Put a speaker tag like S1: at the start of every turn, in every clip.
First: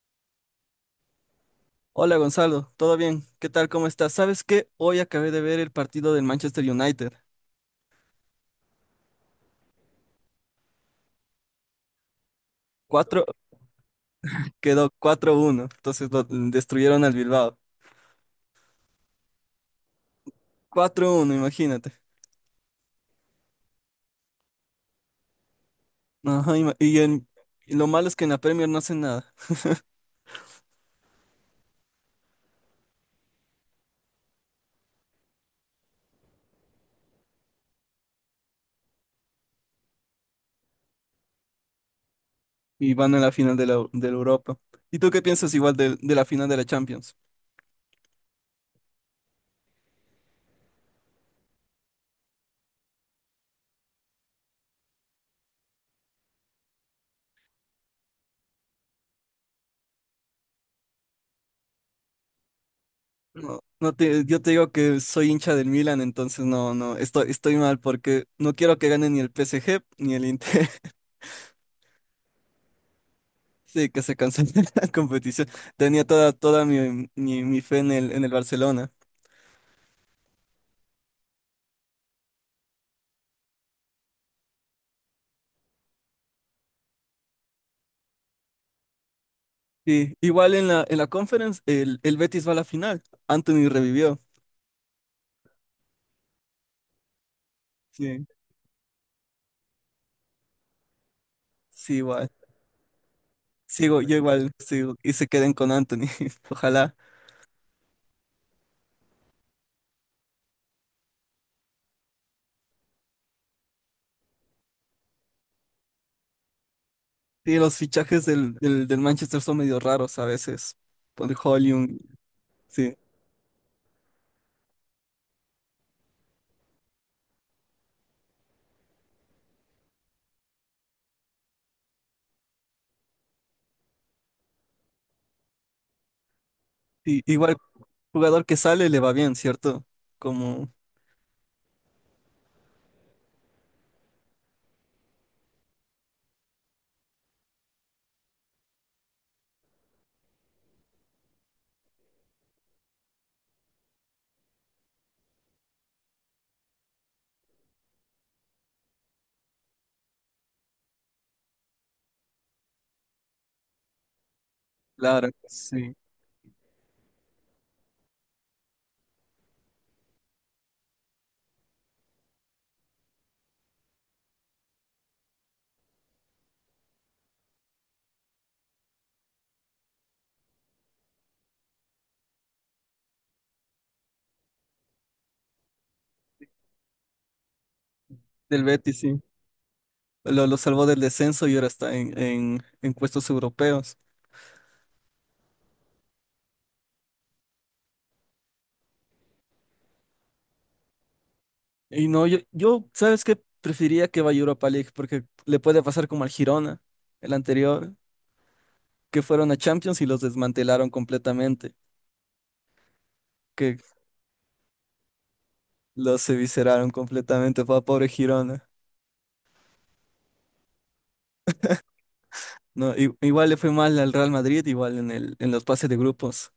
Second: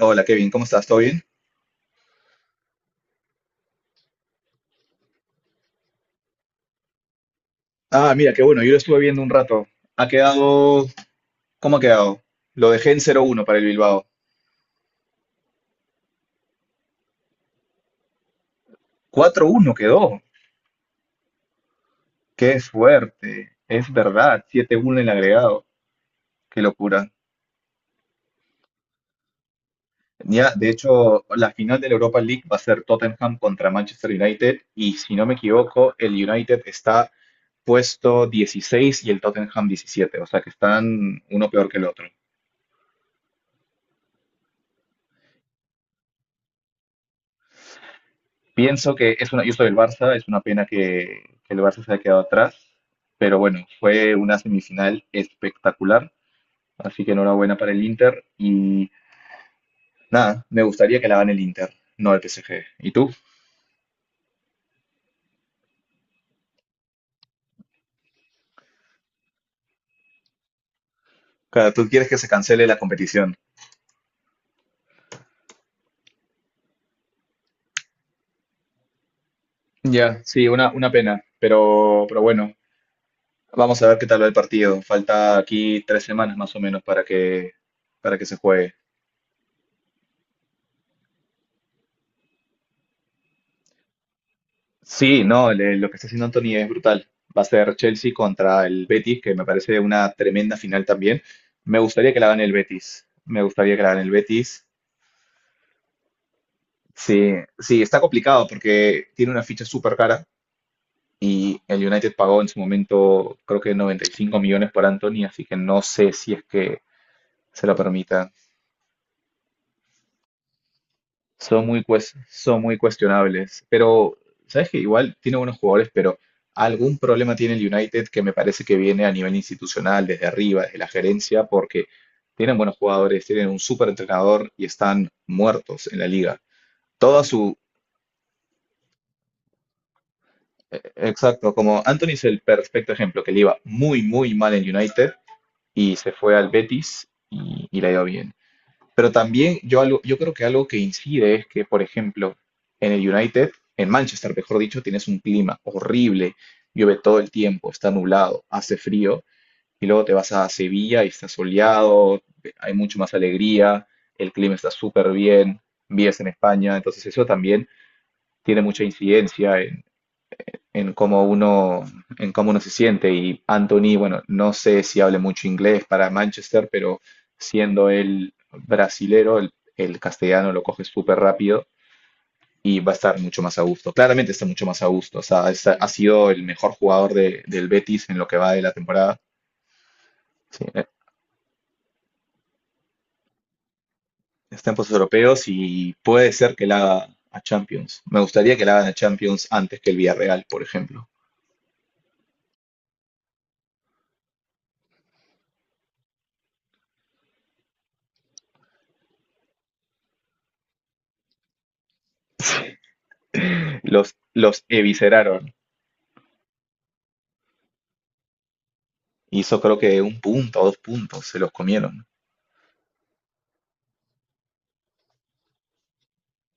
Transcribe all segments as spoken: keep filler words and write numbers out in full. S1: Hola Kevin, ¿cómo estás? ¿Todo bien?
S2: Hola Gonzalo, ¿todo bien? ¿Qué tal? ¿Cómo estás? ¿Sabes qué? Hoy acabé de ver el partido del Manchester United.
S1: Ah, mira, qué bueno, yo lo estuve viendo un rato. Ha quedado... ¿Cómo ha quedado? Lo dejé en cero
S2: Cuatro
S1: uno para el Bilbao.
S2: Quedó cuatro uno, entonces lo- destruyeron al Bilbao.
S1: Cuatro uno quedó.
S2: Cuatro uno, imagínate.
S1: Qué fuerte. Es verdad, siete uno en el agregado.
S2: Ajá,
S1: Qué
S2: ima- y,
S1: locura.
S2: en- y lo malo es que en la Premier no hacen nada
S1: Ya, de hecho, la final de la Europa League va a ser Tottenham contra Manchester United y si no me equivoco, el United está puesto dieciséis y el Tottenham diecisiete. O sea que están uno peor que el otro.
S2: y van a la final de la, de la Europa. ¿Y tú qué piensas igual del- de, la final de la Champions?
S1: Pienso que es una, yo soy del Barça, es una pena que, que el Barça se haya quedado atrás. Pero bueno, fue una semifinal espectacular, así que enhorabuena para el Inter y nada, me gustaría que la gane el Inter, no el P S G. ¿Y tú?
S2: No, no te, yo te digo que soy hincha del Milan, entonces no, no, estoy, estoy mal porque no quiero que gane ni el P S G ni el Inter.
S1: Claro, tú quieres que se cancele la competición.
S2: Sí, que se canceló la competición. Tenía toda, toda mi, mi, mi fe en el, en el Barcelona.
S1: Ya, sí, una, una pena, pero, pero bueno, vamos a ver qué tal va el partido. Falta aquí tres semanas más o menos para que, para que se juegue.
S2: Sí, igual en la, en la conference, el, el Betis va a la final. Anthony revivió.
S1: Sí, no, le- lo que está haciendo Anthony es brutal. Va a ser Chelsea
S2: Sí,
S1: contra el Betis, que me parece una tremenda final también. Me
S2: sí,
S1: gustaría que la
S2: igual.
S1: gane el Betis. Me gustaría que la
S2: Sigo,
S1: gane el
S2: yo igual
S1: Betis.
S2: sigo y se queden con Anthony. Ojalá.
S1: Sí, sí, está complicado porque tiene una ficha súper cara y el United pagó en su momento creo que noventa y cinco millones por Anthony, así que no sé si es que
S2: Sí,
S1: se lo
S2: los fichajes
S1: permita.
S2: del, del, del Manchester son medio raros a veces. Por el
S1: Son muy,
S2: Hojlund,
S1: cues- son muy
S2: sí.
S1: cuestionables, pero sabes que igual tiene buenos jugadores, pero algún problema tiene el United que me parece que viene a nivel institucional, desde arriba, desde la gerencia, porque tienen buenos jugadores, tienen un súper entrenador y están muertos en la liga.
S2: Y, igual, jugador que sale le va bien, ¿cierto? Como
S1: E- Exacto, como Anthony es el perfecto ejemplo, que le iba muy, muy mal en United y se fue al Betis y, y le ha ido bien. Pero también yo, algo, yo creo que algo que incide es que, por ejemplo, en el United, en Manchester, mejor dicho, tienes un clima horrible, llueve todo el tiempo, está nublado, hace frío, y luego te vas a Sevilla y está soleado, hay mucho más alegría, el clima está súper
S2: Lara,
S1: bien,
S2: sí.
S1: vives en España, entonces eso también tiene mucha incidencia en cómo uno, en cómo uno se siente. Y Anthony, bueno, no sé si hable mucho inglés para Manchester, pero siendo él brasilero, el, el castellano lo coge súper rápido y va a estar mucho más a gusto. Claramente está mucho más a gusto. O sea, es- ha sido el mejor jugador de- del Betis en lo que va de
S2: Del
S1: la
S2: Betis,
S1: temporada.
S2: sí. lo, lo
S1: Sí, eh,
S2: salvó del descenso y ahora está en, en, en puestos europeos.
S1: está en puestos europeos y puede ser que la haga a Champions. Me gustaría que la hagan a Champions antes que el Villarreal, por ejemplo.
S2: Y no, yo, yo, ¿sabes qué? Preferiría que vaya a Europa League porque le puede pasar como al Girona, el anterior, que fueron a Champions y los desmantelaron completamente, que
S1: Los, los evisceraron.
S2: los evisceraron completamente, fue pobre Girona.
S1: Hizo creo que un punto o dos puntos, se los comieron.
S2: No, i- igual le fue mal al Real Madrid, igual en el, en los pases de grupos.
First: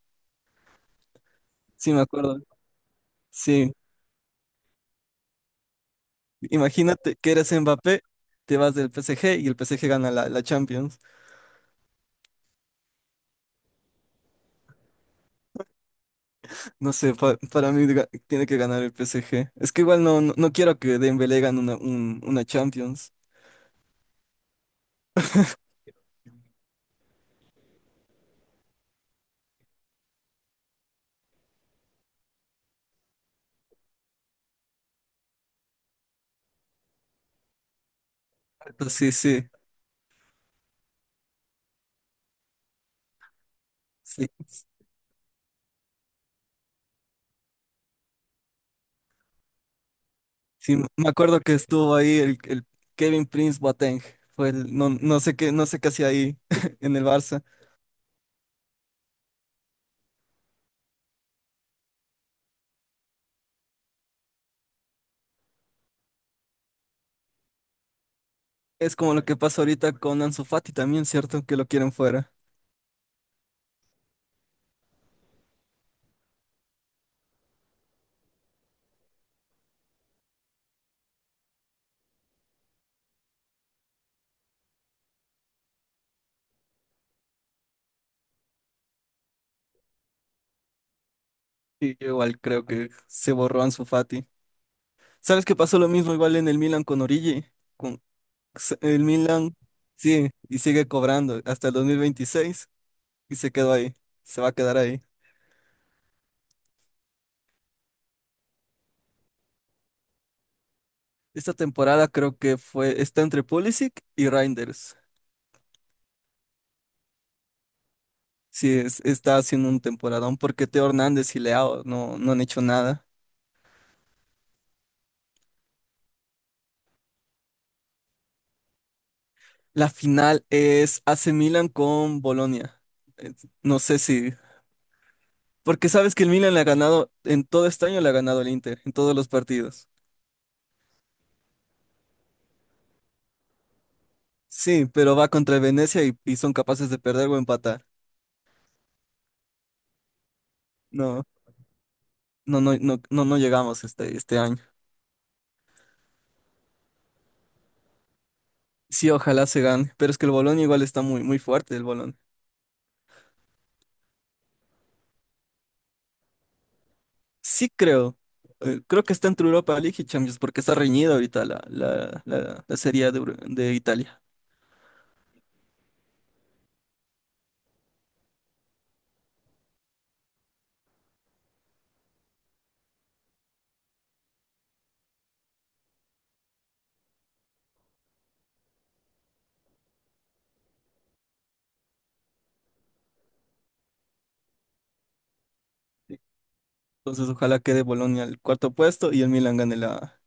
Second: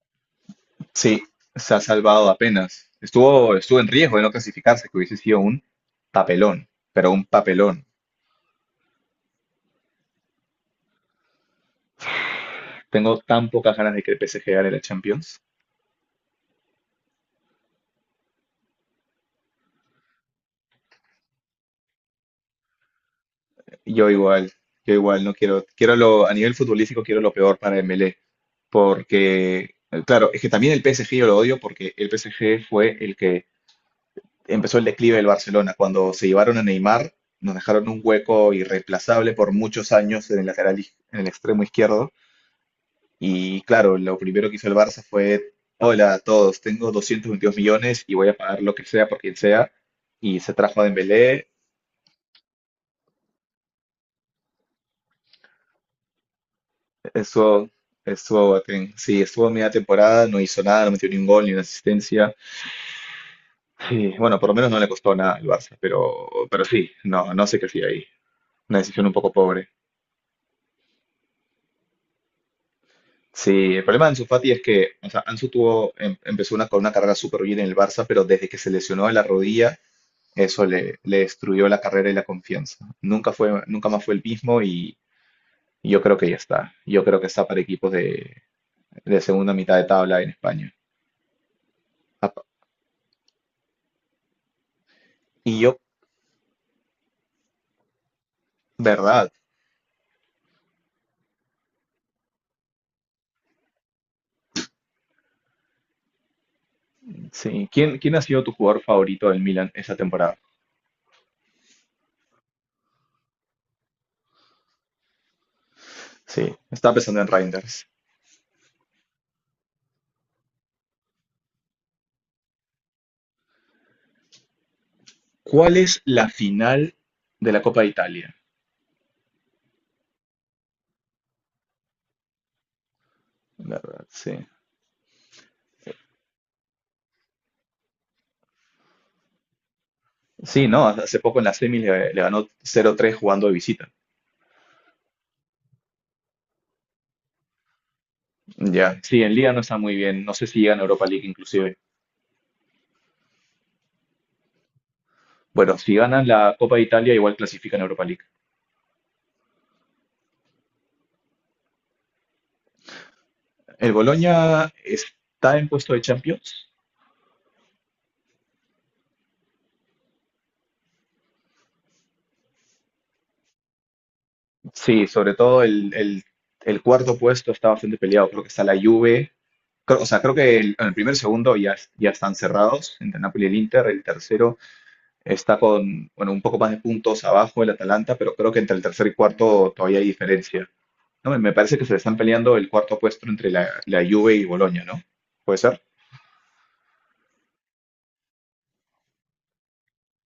S1: Sí, se ha
S2: Sí, me
S1: salvado
S2: acuerdo.
S1: apenas. Estuvo,
S2: Sí,
S1: estuvo en riesgo de no clasificarse, que hubiese sido un papelón, pero
S2: imagínate
S1: un
S2: que eres
S1: papelón.
S2: Mbappé, te vas del P S G y el P S G gana la, la Champions.
S1: Tengo tan pocas ganas de que el P S G gane la Champions.
S2: No sé, pa- para mí ga- tiene que ganar el P S G. Es que igual no, no, no quiero que Dembélé gane una, un- una Champions.
S1: Yo igual, yo igual no quiero, quiero lo, a nivel futbolístico quiero lo peor para Dembélé, porque, eh, claro, es que también el P S G yo lo odio porque el P S G fue el que empezó el declive del Barcelona. Cuando se llevaron a Neymar, nos dejaron un hueco
S2: Entonces,
S1: irreemplazable
S2: sí,
S1: por muchos años en el lateral, iz- en el extremo izquierdo. Y claro, lo
S2: sí,
S1: primero que
S2: sí.
S1: hizo el Barça fue, hola a todos, tengo doscientos veintidós millones y voy a pagar lo que sea por quien sea. Y se
S2: Sí,
S1: trajo a
S2: me acuerdo
S1: Dembélé,
S2: que estuvo ahí el, el Kevin Prince Boateng. Fue el- no, no sé qué, no sé qué hacía ahí en el Barça.
S1: eso estuvo Boateng. Sí, estuvo media temporada, no hizo nada, no metió ni un gol ni una asistencia. Sí, bueno, por lo menos no le costó nada al Barça, pero, pero sí, no, no sé qué hacía ahí. Una
S2: Es
S1: decisión un
S2: como lo
S1: poco
S2: que pasa
S1: pobre.
S2: ahorita con Ansu Fati también, ¿cierto? Que lo quieren fuera.
S1: Sí, el problema de Ansu Fati es que, o sea, Ansu tuvo, em- empezó una, con una carrera súper bien en el Barça, pero desde que se lesionó de la rodilla, eso le, le destruyó la carrera y la confianza. Nunca fue, nunca más fue el mismo y yo creo que ya está. Yo creo que está para equipos de, de segunda mitad de tabla en España.
S2: Sí, yo igual
S1: Apa-
S2: creo que se borró Ansu Fati. ¿Sabes qué?
S1: Y yo,
S2: Pasó lo mismo igual en el Milan con Origi. Con s- el
S1: verdad,
S2: Milan, sí, y sigue cobrando hasta el dos mil veintiséis y se quedó ahí. Se va a quedar ahí.
S1: sí. ¿Quién, quién ha sido tu jugador favorito del Milan esta temporada?
S2: Esta temporada creo que fue, está entre Pulisic y Reinders.
S1: Sí, estaba pensando en Reinders.
S2: Sí, es- está haciendo un temporadón porque Teo Hernández y Leao no, no han hecho nada.
S1: ¿Cuál es la final de la Copa de Italia?
S2: La final es A C Milan con Bolonia. Eh,
S1: La
S2: No sé
S1: verdad,
S2: si,
S1: sí.
S2: porque sabes que el Milan le ha ganado, en todo este año le ha ganado el Inter, en todos los partidos.
S1: Sí, no, hace poco en las semis le, le ganó cero tres jugando de visita.
S2: Sí, pero va contra el Venecia y, y son capaces de perder o empatar.
S1: Ya. Sí, en Liga no está muy bien, no sé si llegan a Europa
S2: No,
S1: League inclusive.
S2: no, no, no, no, no llegamos este, este año.
S1: Bueno, si ganan la Copa de Italia igual clasifican a Europa League.
S2: Sí, ojalá se gane, pero es que el Bolón igual está muy, muy fuerte, el Bolón.
S1: ¿El Boloña está en puesto de Champions?
S2: Sí creo, eh, creo que está entre Europa League y Champions porque está reñida ahorita la, la, la, la Serie A de, Euro- de Italia.
S1: Sí, sobre todo el, el- el cuarto puesto está bastante peleado, creo que está la Juve, creo, o sea, creo que el, en el primer segundo ya, es- ya están cerrados entre Napoli y el Inter, el tercero está con, bueno, un poco más de puntos abajo el Atalanta, pero creo que entre el tercer y cuarto todavía hay diferencia. No, me parece que se están peleando el cuarto puesto entre la, la Juve y Boloña, ¿no? ¿Puede ser?
S2: Entonces ojalá quede Bolonia al cuarto puesto y el Milan gane la,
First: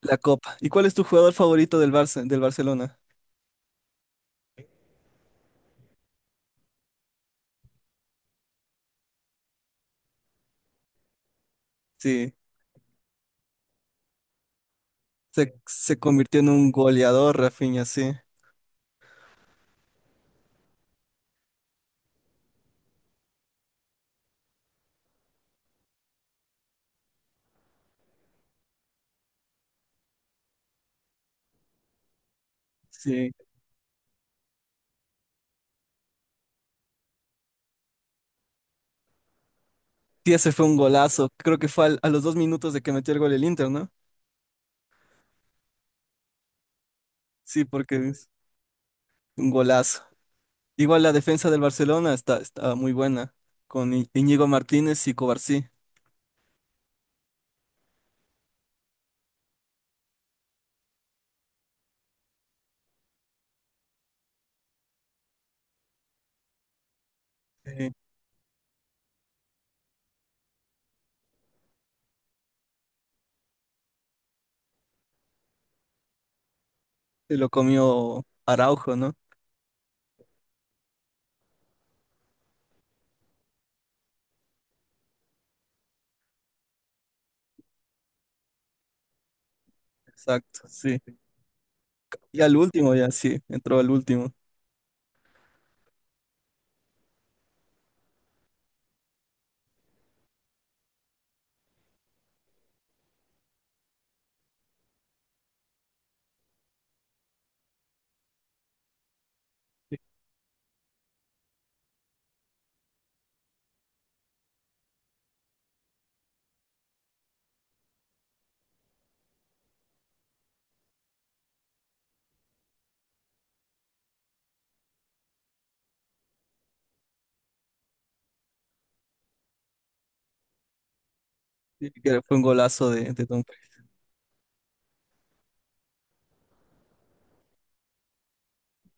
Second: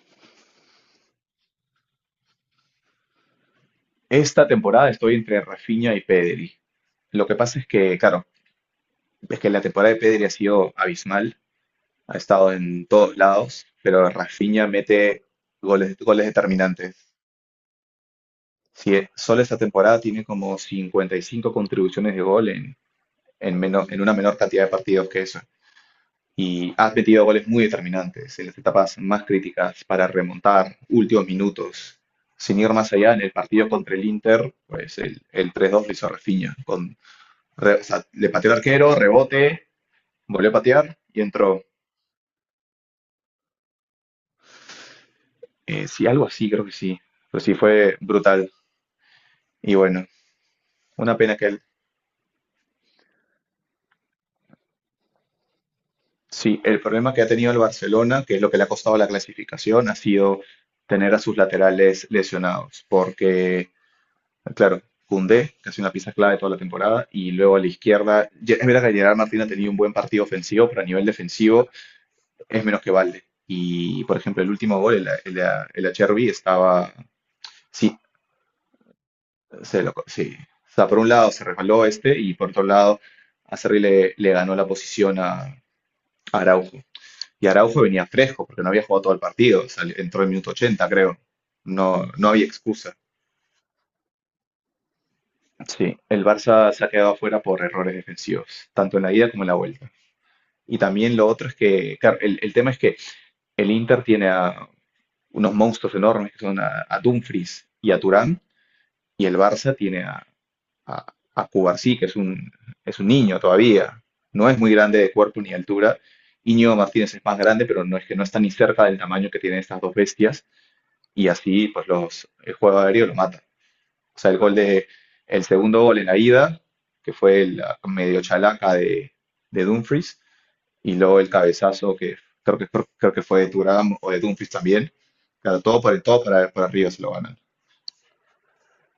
S2: la Copa. ¿Y cuál es tu jugador favorito del Barça, del Barcelona?
S1: Esta temporada estoy entre Rafinha y Pedri. Lo que pasa es que, claro, es que la temporada de Pedri ha sido abismal, ha
S2: Sí,
S1: estado en todos lados, pero Rafinha mete
S2: se,
S1: goles,
S2: se
S1: goles
S2: convirtió en un
S1: determinantes.
S2: goleador, Rafinha, sí.
S1: Si solo esta temporada tiene como cincuenta y cinco contribuciones de gol en, en, menos, en una menor cantidad de partidos que eso. Y has metido goles muy determinantes en las etapas más críticas para remontar últimos minutos. Sin ir más allá, en el
S2: Sí,
S1: partido contra el Inter, pues el, el tres dos lo hizo Rafinha. Con, re- o sea, le pateó el arquero, rebote,
S2: sí,
S1: volvió a
S2: ese fue un
S1: patear y
S2: golazo. Creo
S1: entró.
S2: que fue al- a los dos minutos de que metió el gol el Inter, ¿no?
S1: Eh, sí, algo así, creo que sí. Pero sí
S2: Sí,
S1: fue
S2: porque es
S1: brutal.
S2: un
S1: Y
S2: golazo.
S1: bueno,
S2: Igual la
S1: una pena que
S2: defensa
S1: él.
S2: del Barcelona está, está muy buena, con I- Íñigo Martínez y Cobarsí.
S1: Sí, el problema que ha tenido el Barcelona, que es lo que le ha costado la clasificación, ha sido tener a sus laterales lesionados. Porque claro, Koundé, que ha sido una pieza clave toda la temporada, y luego a la
S2: Sí,
S1: izquierda, Ye- es verdad que Gerard Martín ha tenido un buen partido ofensivo, pero a nivel defensivo es menos que Valde. Y, por ejemplo, el último gol, el, el, el Acherbi, estaba,
S2: se lo
S1: sí,
S2: comió Araujo, ¿no?
S1: se lo, co- sí. O sea, por un lado se resbaló este, y por otro lado, Acerri le, le ganó la posición a, a Araujo. Y Araujo venía fresco, porque no había jugado todo el partido, o sea, entró en el minuto
S2: Exacto,
S1: ochenta,
S2: sí.
S1: creo. No, no
S2: Y
S1: había
S2: al
S1: excusa.
S2: último ya, sí, entró al último.
S1: Sí, el Barça se ha quedado afuera por errores defensivos, tanto en la ida como en la vuelta. Y también lo otro es que, claro, el, el tema es que el Inter tiene a unos monstruos enormes que son a, a Dumfries y a Turán, y el Barça tiene a, a, a Cubarsí, que es un, es un niño todavía, no es muy grande de cuerpo ni de altura. Íñigo Martínez es más grande, pero no es que no está ni cerca del tamaño que tienen estas dos bestias, y así pues los, el juego aéreo lo mata. O sea, el gol de, el segundo gol en la ida, que fue la medio chalaca de, de Dumfries, y luego el
S2: Sí,
S1: cabezazo que
S2: que fue un
S1: creo que,
S2: golazo
S1: creo
S2: de,
S1: que
S2: de
S1: fue de
S2: Dumfries.
S1: Thuram o de Dumfries también. Claro, todo por el todo para, para arriba se lo ganan.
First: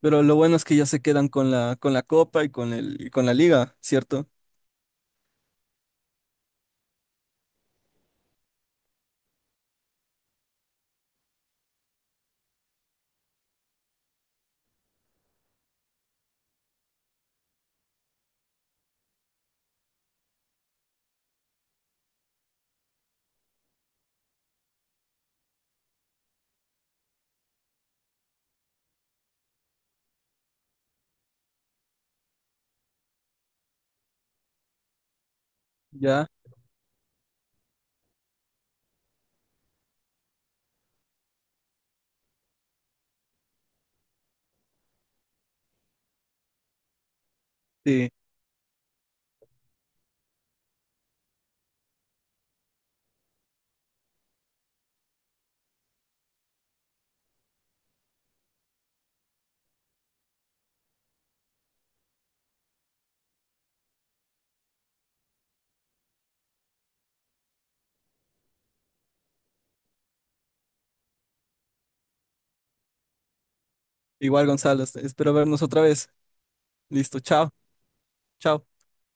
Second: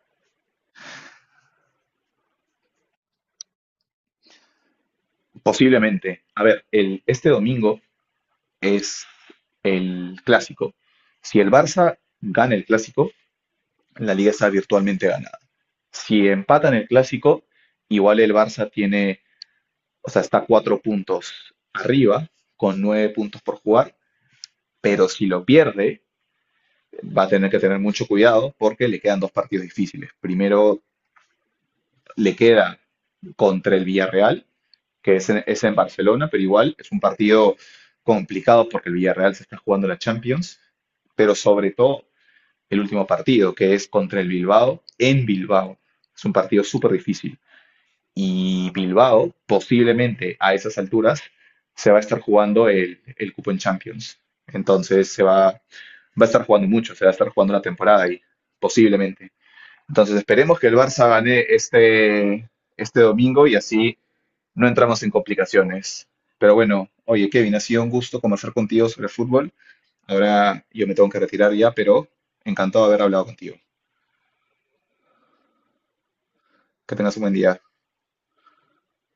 S2: Pero lo bueno es que ya se quedan con la, con la Copa y con el, y con la Liga, ¿cierto?
S1: Posiblemente. A ver, el, este domingo es el clásico. Si el Barça gana el clásico, la liga está virtualmente ganada. Si empatan el clásico, igual el Barça tiene, o sea, está cuatro puntos arriba, con nueve puntos por jugar, pero si lo pierde, va a tener que tener mucho cuidado porque le quedan dos partidos difíciles. Primero le queda contra el Villarreal, que es en, es en
S2: Ya,
S1: Barcelona, pero igual es un partido complicado porque el Villarreal se está jugando la Champions, pero sobre todo el último partido, que es contra el Bilbao, en Bilbao. Es un partido súper difícil.
S2: sí.
S1: Y Bilbao posiblemente a esas alturas se va a estar jugando el, el cupo en Champions. Entonces se va, va a estar jugando mucho, se va a estar jugando la temporada ahí, posiblemente. Entonces esperemos que el Barça gane este, este domingo y así no entramos en complicaciones. Pero bueno, oye Kevin, ha sido un gusto conversar contigo sobre fútbol. Ahora yo me tengo que retirar ya, pero encantado de haber hablado contigo.
S2: Igual, Gonzalo, espero vernos otra vez.
S1: Que tengas
S2: Listo,
S1: un buen
S2: chao,
S1: día.
S2: chao.